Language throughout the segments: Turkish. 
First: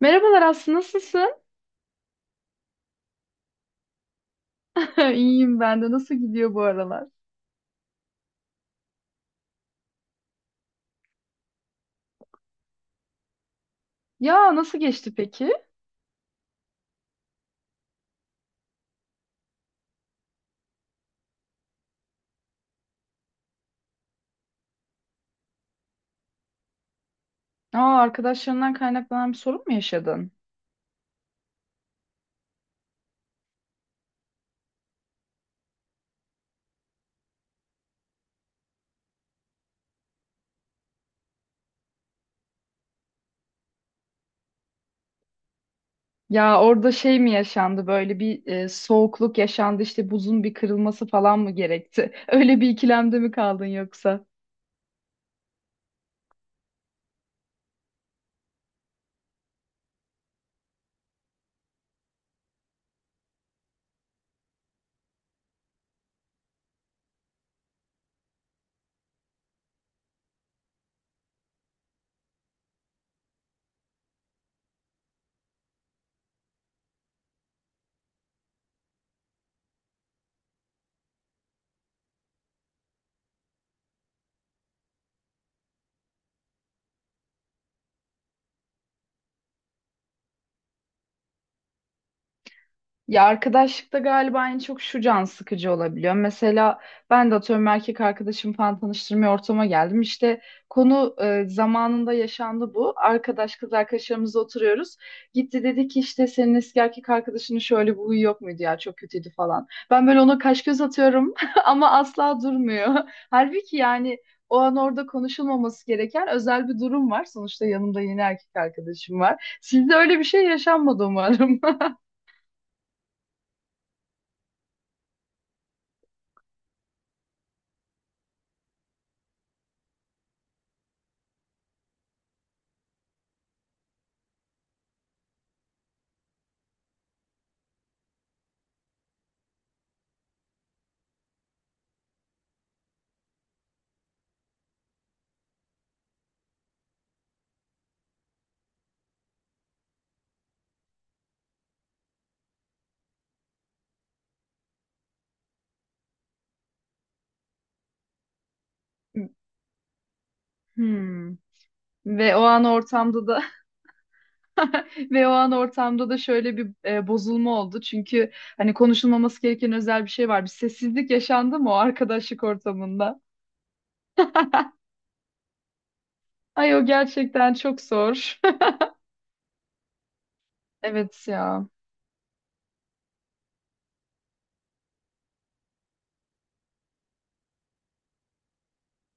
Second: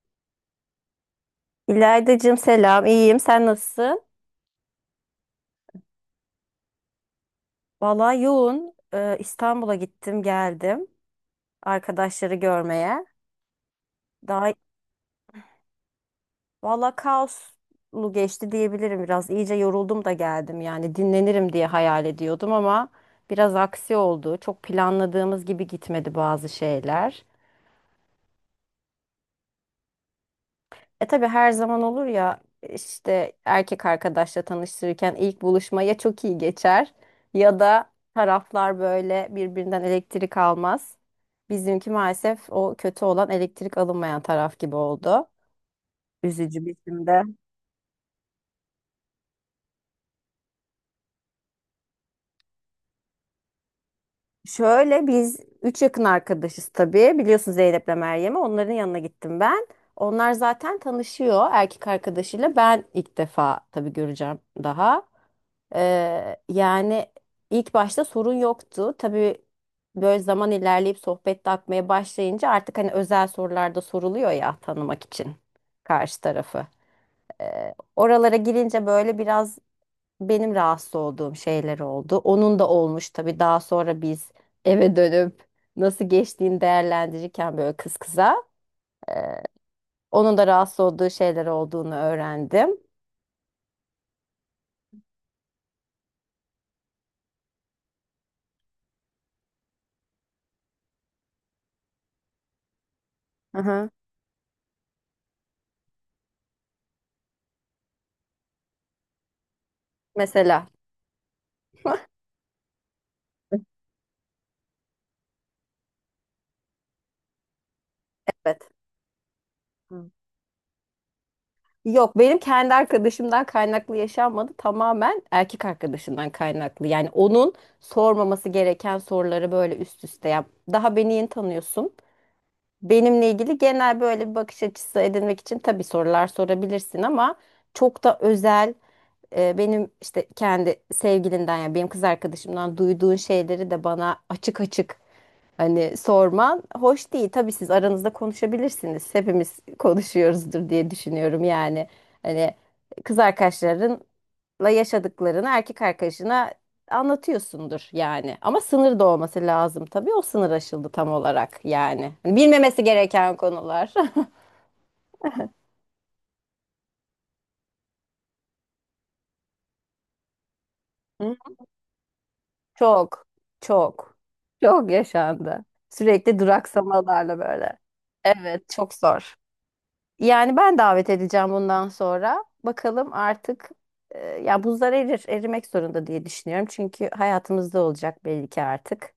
Merhabalar Aslı, nasılsın? İlaydacığım selam, iyiyim. Sen nasılsın? İyiyim ben de. Nasıl gidiyor bu aralar? Vallahi yoğun. İstanbul'a gittim, geldim. Arkadaşları görmeye. Daha Ya nasıl geçti peki? vallahi kaoslu geçti diyebilirim biraz. İyice yoruldum da geldim yani. Dinlenirim diye hayal ediyordum ama biraz aksi oldu. Çok planladığımız gibi gitmedi bazı şeyler. Aa, arkadaşlarından kaynaklanan bir sorun mu yaşadın? E tabii her zaman olur ya işte erkek arkadaşla tanıştırırken ilk buluşma ya çok iyi geçer ya da taraflar böyle birbirinden elektrik almaz. Bizimki maalesef o kötü olan elektrik alınmayan taraf gibi oldu. Ya Üzücü orada bizim şey de. mi yaşandı böyle bir soğukluk yaşandı işte buzun bir kırılması falan mı gerekti? Öyle bir ikilemde mi kaldın yoksa? Şöyle biz üç yakın arkadaşız tabii. Biliyorsun Zeynep'le Meryem'i. Onların yanına gittim ben. Onlar zaten tanışıyor erkek arkadaşıyla. Ben ilk defa tabii göreceğim daha. Yani ilk başta sorun yoktu. Tabii böyle zaman ilerleyip sohbet de akmaya başlayınca artık hani özel sorularda soruluyor ya tanımak için karşı tarafı. Oralara girince böyle biraz benim rahatsız olduğum şeyler oldu. Onun da olmuş tabii daha sonra biz eve dönüp nasıl geçtiğini değerlendirirken böyle kız kıza. Onun da rahatsız olduğu şeyler olduğunu öğrendim. Ya arkadaşlıkta galiba en çok şu can sıkıcı olabiliyor. Mesela ben de atıyorum erkek arkadaşım falan tanıştırmaya ortama geldim. İşte konu zamanında yaşandı bu. Arkadaş Hı kız hı. arkadaşlarımızla oturuyoruz. Gitti dedi ki işte senin eski erkek arkadaşının şöyle bir huyu yok muydu ya çok kötüydü falan. Ben böyle ona kaş Mesela. göz atıyorum ama asla durmuyor. Halbuki yani o an orada konuşulmaması gereken özel bir durum var. Sonuçta yanımda yeni erkek Evet. arkadaşım var. Sizde Hı. öyle bir şey yaşanmadı umarım. Yok benim kendi arkadaşımdan kaynaklı yaşanmadı. Tamamen erkek arkadaşımdan kaynaklı. Yani onun sormaması gereken soruları böyle üst üste yap. Daha beni yeni tanıyorsun. Benimle ilgili genel böyle bir bakış açısı edinmek için tabii sorular sorabilirsin ama çok da özel, benim işte kendi sevgilinden ya benim kız arkadaşımdan duyduğun şeyleri de bana açık açık hani sorman hoş değil. Tabii siz aranızda konuşabilirsiniz. Hepimiz konuşuyoruzdur diye düşünüyorum yani. Hani kız arkadaşlarınla yaşadıklarını erkek arkadaşına anlatıyorsundur yani. Ama sınır da olması lazım tabii. O sınır aşıldı tam Hmm. olarak yani. Ve Hani o an bilmemesi ortamda gereken da konular. ve o an ortamda da şöyle bir bozulma oldu. Çünkü hani konuşulmaması gereken özel bir şey var. Bir sessizlik yaşandı mı o arkadaşlık ortamında? Çok, çok, çok yaşandı. Sürekli Ay o duraksamalarla gerçekten böyle. çok zor. Evet, çok zor. Yani ben davet Evet edeceğim ya. bundan sonra. Bakalım artık, ya buzlar erir, erimek zorunda diye düşünüyorum. Çünkü hayatımızda olacak belli ki artık.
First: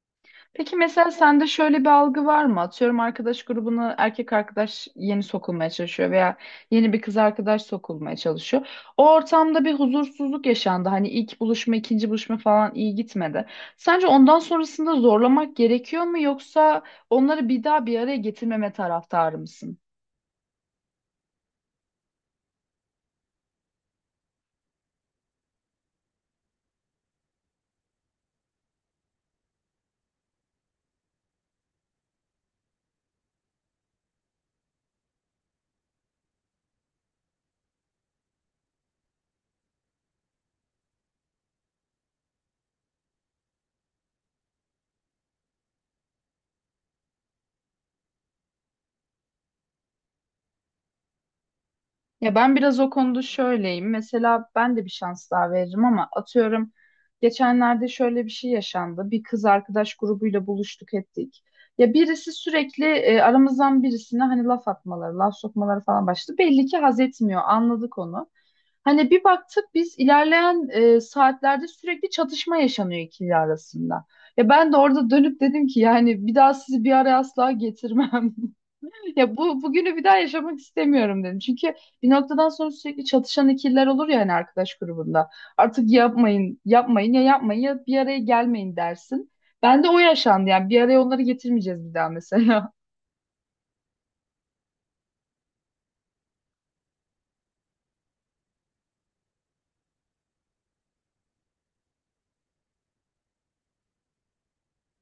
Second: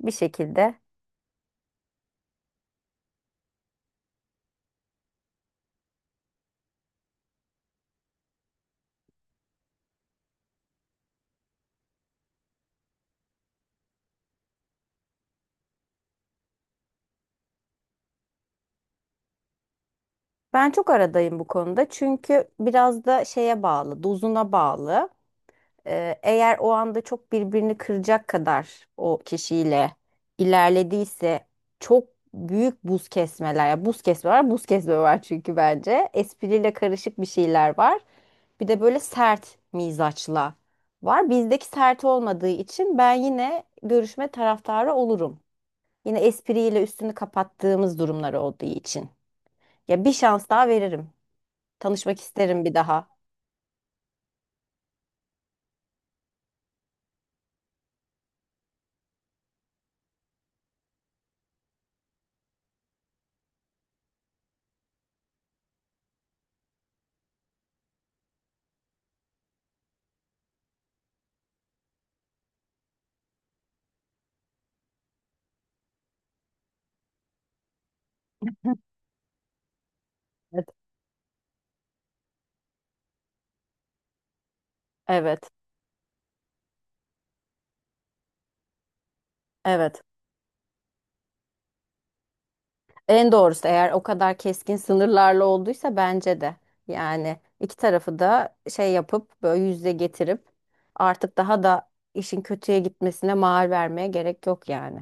Bir şekilde. Peki mesela sende şöyle bir algı var mı? Atıyorum arkadaş grubuna erkek arkadaş yeni sokulmaya çalışıyor veya yeni bir kız arkadaş sokulmaya çalışıyor. O ortamda bir huzursuzluk yaşandı. Hani ilk buluşma, ikinci buluşma falan iyi gitmedi. Sence ondan sonrasında zorlamak gerekiyor mu yoksa onları bir daha bir araya getirmeme taraftarı mısın? Ben çok aradayım bu konuda. Çünkü biraz da şeye bağlı, dozuna bağlı. Eğer o anda çok birbirini kıracak kadar o kişiyle ilerlediyse çok büyük buz kesmeler. Ya buz kesme var, buz kesme var çünkü bence. Espriyle karışık bir şeyler var. Bir de böyle sert mizaçla var. Bizdeki sert olmadığı için ben yine görüşme taraftarı olurum. Yine espriyle üstünü kapattığımız durumlar olduğu için. Ya bir şans daha veririm. Tanışmak Ya ben isterim bir biraz o daha. konuda şöyleyim. Mesela ben de bir şans daha veririm ama atıyorum geçenlerde şöyle bir şey yaşandı. Bir kız arkadaş grubuyla buluştuk ettik. Ya birisi sürekli aramızdan birisine hani laf atmaları, laf sokmaları falan başladı. Belli ki haz etmiyor. Anladık onu. Hani bir baktık biz ilerleyen saatlerde sürekli çatışma yaşanıyor ikili arasında. Ya ben de orada dönüp dedim ki yani bir daha sizi bir araya asla getirmem. Ya bu bugünü bir daha yaşamak Evet. istemiyorum dedim. Çünkü bir noktadan sonra sürekli çatışan ikililer olur ya hani arkadaş grubunda. Evet. Artık yapmayın, yapmayın ya yapmayın ya bir araya gelmeyin dersin. Ben de o Evet. yaşandı yani bir araya onları getirmeyeceğiz bir daha mesela. En doğrusu eğer o kadar keskin sınırlarla olduysa bence de. Yani iki tarafı da şey yapıp böyle yüzde getirip artık daha da işin kötüye gitmesine mahal vermeye gerek yok yani.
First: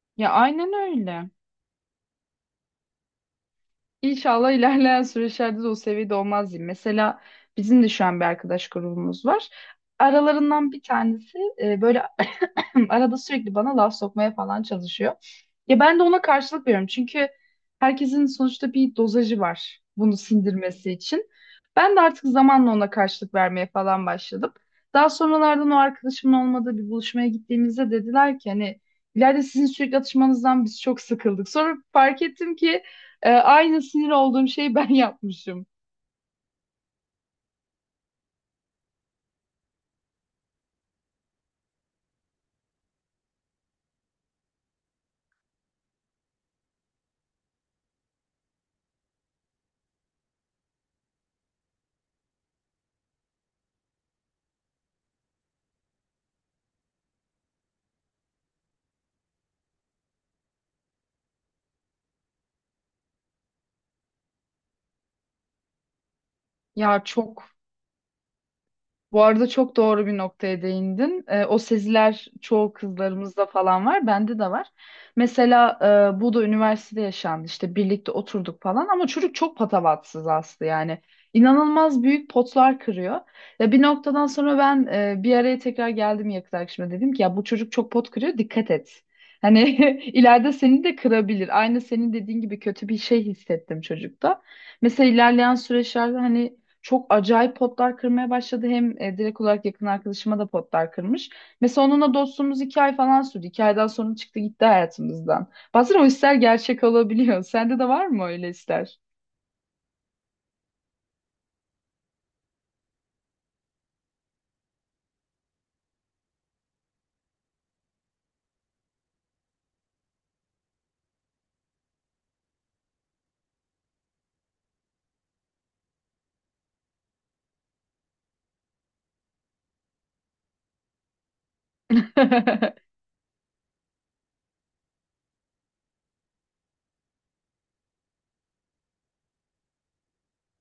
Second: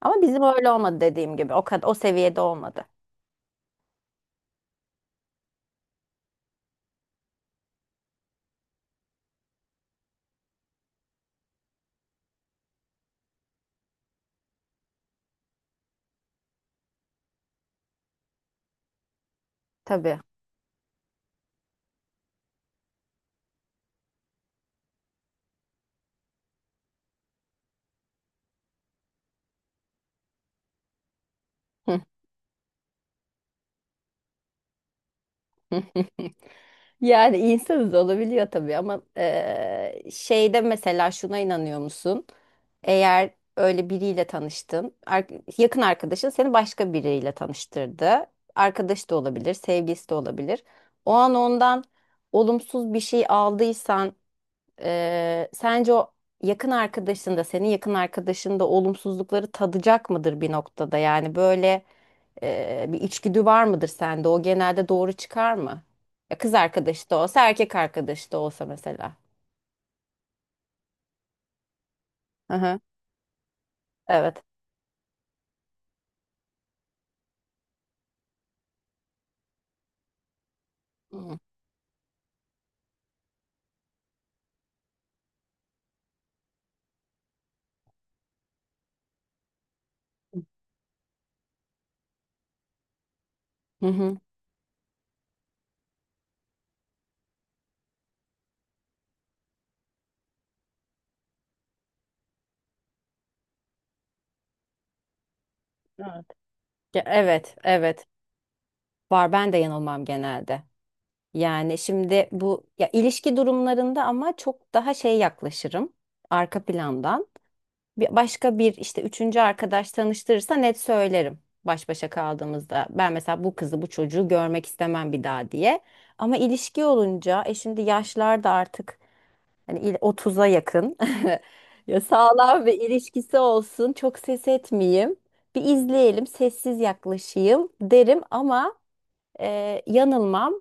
Ama Ya bizim öyle aynen olmadı öyle. dediğim gibi. O kadar o seviyede olmadı. İnşallah ilerleyen süreçlerde de o seviyede olmaz diyeyim. Mesela bizim de şu an bir arkadaş grubumuz var. Aralarından bir tanesi böyle arada sürekli bana laf sokmaya falan çalışıyor. Ya ben de ona karşılık veriyorum. Çünkü herkesin sonuçta bir dozajı var bunu Tabii. sindirmesi için. Ben de artık zamanla ona karşılık vermeye falan başladım. Daha sonralardan o arkadaşımın olmadığı bir buluşmaya gittiğimizde dediler ki hani ileride sizin sürekli atışmanızdan biz çok sıkıldık. Sonra fark ettim ki aynı sinir olduğum şeyi ben yapmışım. Yani insanız olabiliyor tabii ama şeyde mesela şuna inanıyor musun? Eğer öyle biriyle tanıştın, yakın arkadaşın seni başka biriyle tanıştırdı. Arkadaş da olabilir, sevgilisi de olabilir. O an ondan olumsuz bir şey aldıysan, sence o yakın arkadaşın da senin yakın arkadaşın da olumsuzlukları tadacak mıdır bir noktada? Yani böyle, bir içgüdü var mıdır sende? O genelde doğru çıkar mı? Ya kız Ya arkadaşı da olsa, çok erkek arkadaşı da olsa mesela. Bu arada çok doğru bir noktaya değindin. O seziler Hı çoğu hı. kızlarımızda falan var, bende Evet. de var. Mesela bu da üniversitede yaşandı. İşte birlikte oturduk falan ama çocuk çok patavatsız Aslı yani. Hı hı. İnanılmaz büyük potlar kırıyor. Ya bir noktadan sonra ben bir araya tekrar geldim yakın arkadaşıma dedim ki ya bu çocuk çok pot kırıyor dikkat et. Hani ileride seni de kırabilir. Aynı senin dediğin gibi kötü bir şey hissettim Hı. çocukta. Mesela ilerleyen süreçlerde hani çok acayip potlar kırmaya başladı. Hem direkt olarak yakın arkadaşıma da potlar kırmış. Mesela onunla dostluğumuz iki ay falan sürdü. İki aydan sonra çıktı gitti hayatımızdan. Bazen o Evet. ister gerçek Ya olabiliyor. evet, Sende de var evet. mı öyle ister? Var ben de yanılmam genelde. Yani şimdi bu ya ilişki durumlarında ama çok daha şey yaklaşırım arka plandan. Bir başka bir işte üçüncü arkadaş tanıştırırsa net söylerim baş başa kaldığımızda. Ben mesela bu kızı bu çocuğu görmek istemem bir daha diye. Ama ilişki olunca e şimdi yaşlar da artık hani 30'a yakın. Ya sağlam ve ilişkisi olsun. Çok ses etmeyeyim. Bir izleyelim, sessiz yaklaşayım derim ama, yanılmam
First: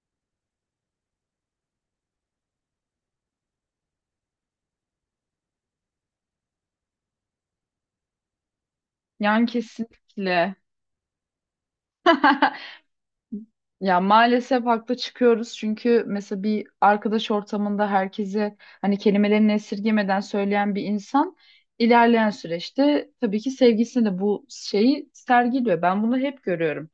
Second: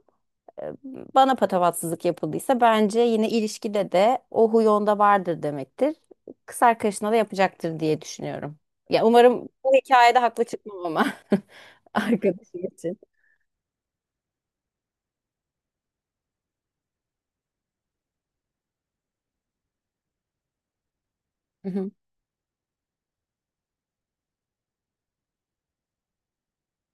bana patavatsızlık yapıldıysa bence yine ilişkide de o huy onda vardır demektir. Kız arkadaşına da yapacaktır diye düşünüyorum. Ya Yani umarım bu hikayede haklı kesinlikle. çıkmam ama arkadaşım için. Ya maalesef haklı çıkıyoruz çünkü mesela bir arkadaş ortamında herkese hani kelimelerini esirgemeden söyleyen bir insan Hı hı. ilerleyen süreçte tabii ki sevgisine de bu şeyi sergiliyor. Ben bunu hep görüyorum.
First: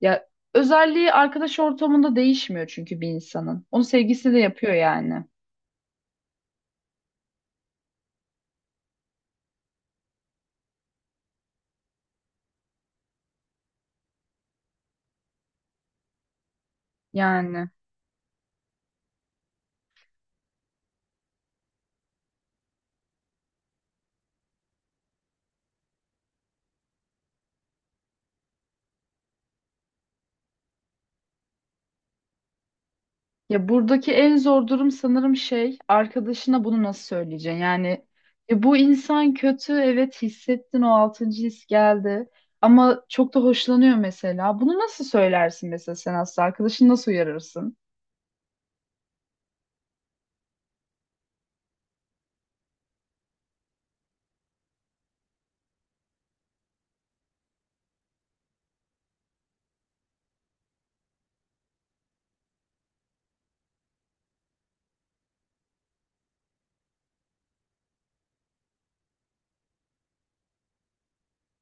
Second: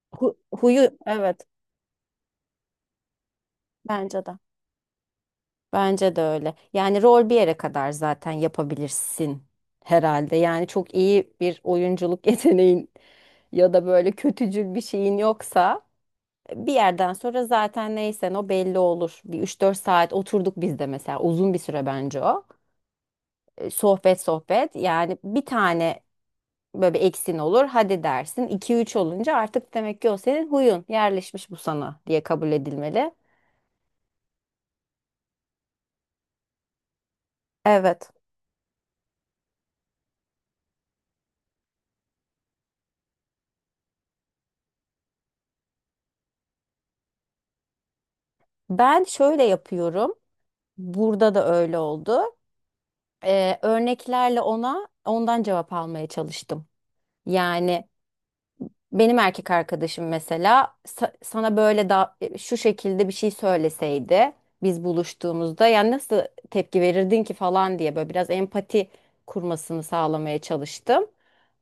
Ya Huyu özelliği evet, arkadaş ortamında değişmiyor çünkü bir insanın. Onu bence sevgisi de. de yapıyor yani. Bence de öyle. Yani rol bir yere kadar zaten yapabilirsin herhalde. Yani çok iyi bir oyunculuk yeteneğin ya da böyle kötücül bir şeyin yoksa bir yerden sonra Yani zaten neysen o belli olur. Bir üç dört saat oturduk biz de mesela uzun bir süre bence o. Sohbet sohbet yani bir tane böyle bir eksin olur hadi dersin 2-3 olunca artık demek ki o senin huyun yerleşmiş bu sana diye kabul edilmeli. ya buradaki en zor durum sanırım şey arkadaşına bunu nasıl söyleyeceksin? Yani Evet, ya bu insan kötü evet hissettin o altıncı his geldi ama çok da hoşlanıyor mesela. Bunu nasıl söylersin mesela sen aslında arkadaşını nasıl uyarırsın? ben şöyle yapıyorum burada da öyle oldu. Örneklerle ona ondan cevap almaya çalıştım. Yani benim erkek arkadaşım mesela sana böyle da şu şekilde bir şey söyleseydi biz buluştuğumuzda yani nasıl tepki verirdin ki falan diye böyle biraz empati kurmasını sağlamaya çalıştım.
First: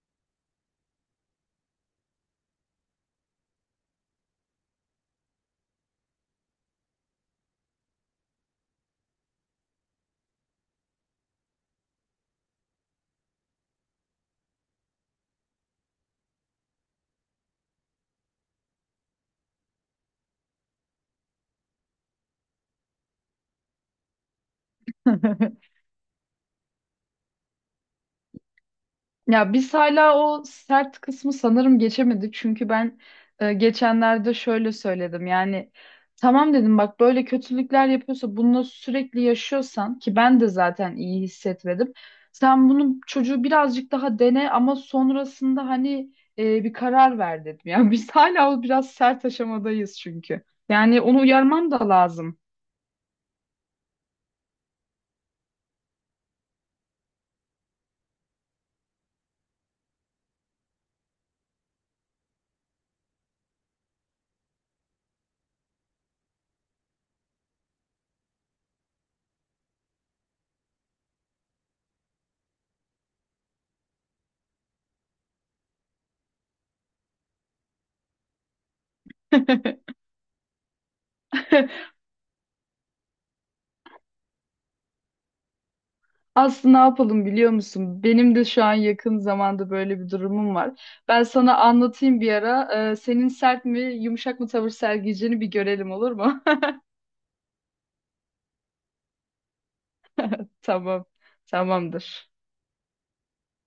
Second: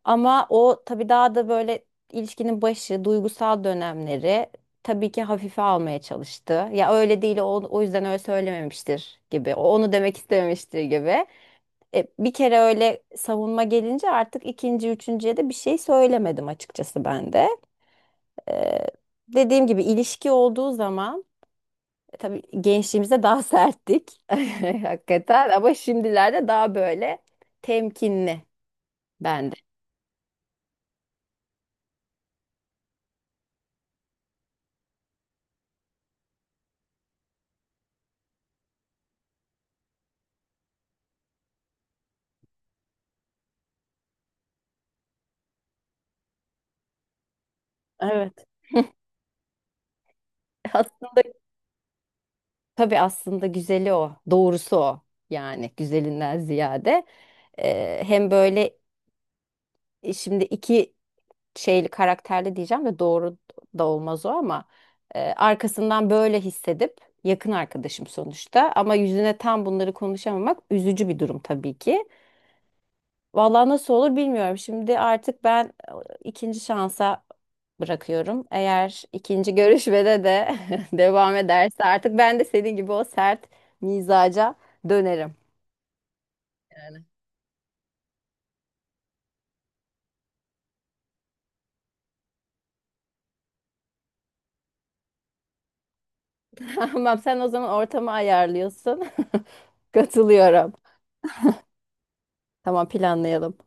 Ama o tabii daha da böyle ilişkinin başı, duygusal dönemleri tabii ki hafife almaya çalıştı. Ya öyle değil o, o yüzden öyle söylememiştir gibi. O onu demek istememiştir gibi. E, bir kere öyle savunma gelince artık ikinci, üçüncüye de bir şey söylemedim açıkçası ben de. Ee, dediğim gibi ilişki olduğu zaman, tabii gençliğimizde daha serttik hakikaten ama şimdilerde daha böyle temkinli Ya bende. biz hala o sert kısmı sanırım geçemedik. Çünkü ben geçenlerde şöyle söyledim. Yani tamam dedim bak böyle kötülükler yapıyorsa bunu sürekli yaşıyorsan ki ben de zaten iyi hissetmedim. Sen bunun çocuğu birazcık daha dene ama sonrasında hani bir karar ver dedim. Yani biz Evet. hala o biraz sert aşamadayız çünkü. Yani onu Aslında uyarmam da lazım. tabii aslında güzeli o, doğrusu o, yani güzelinden ziyade hem böyle, şimdi iki şeyli karakterli diyeceğim de doğru da olmaz o ama, arkasından böyle hissedip yakın arkadaşım sonuçta ama yüzüne tam bunları konuşamamak üzücü bir durum tabii ki. Vallahi nasıl olur bilmiyorum. Şimdi artık ben, ikinci şansa bırakıyorum. Eğer ikinci görüşmede de devam ederse artık ben de senin gibi o sert mizaca dönerim. Aslında ne Yani. yapalım biliyor musun? Benim de şu an yakın zamanda böyle bir durumum var. Ben sana anlatayım bir ara. Senin sert mi, yumuşak mı tavır sergileyeceğini bir görelim olur mu? Tamam, sen o zaman ortamı ayarlıyorsun. Katılıyorum. Tamam. Tamamdır. Tamam, planlayalım.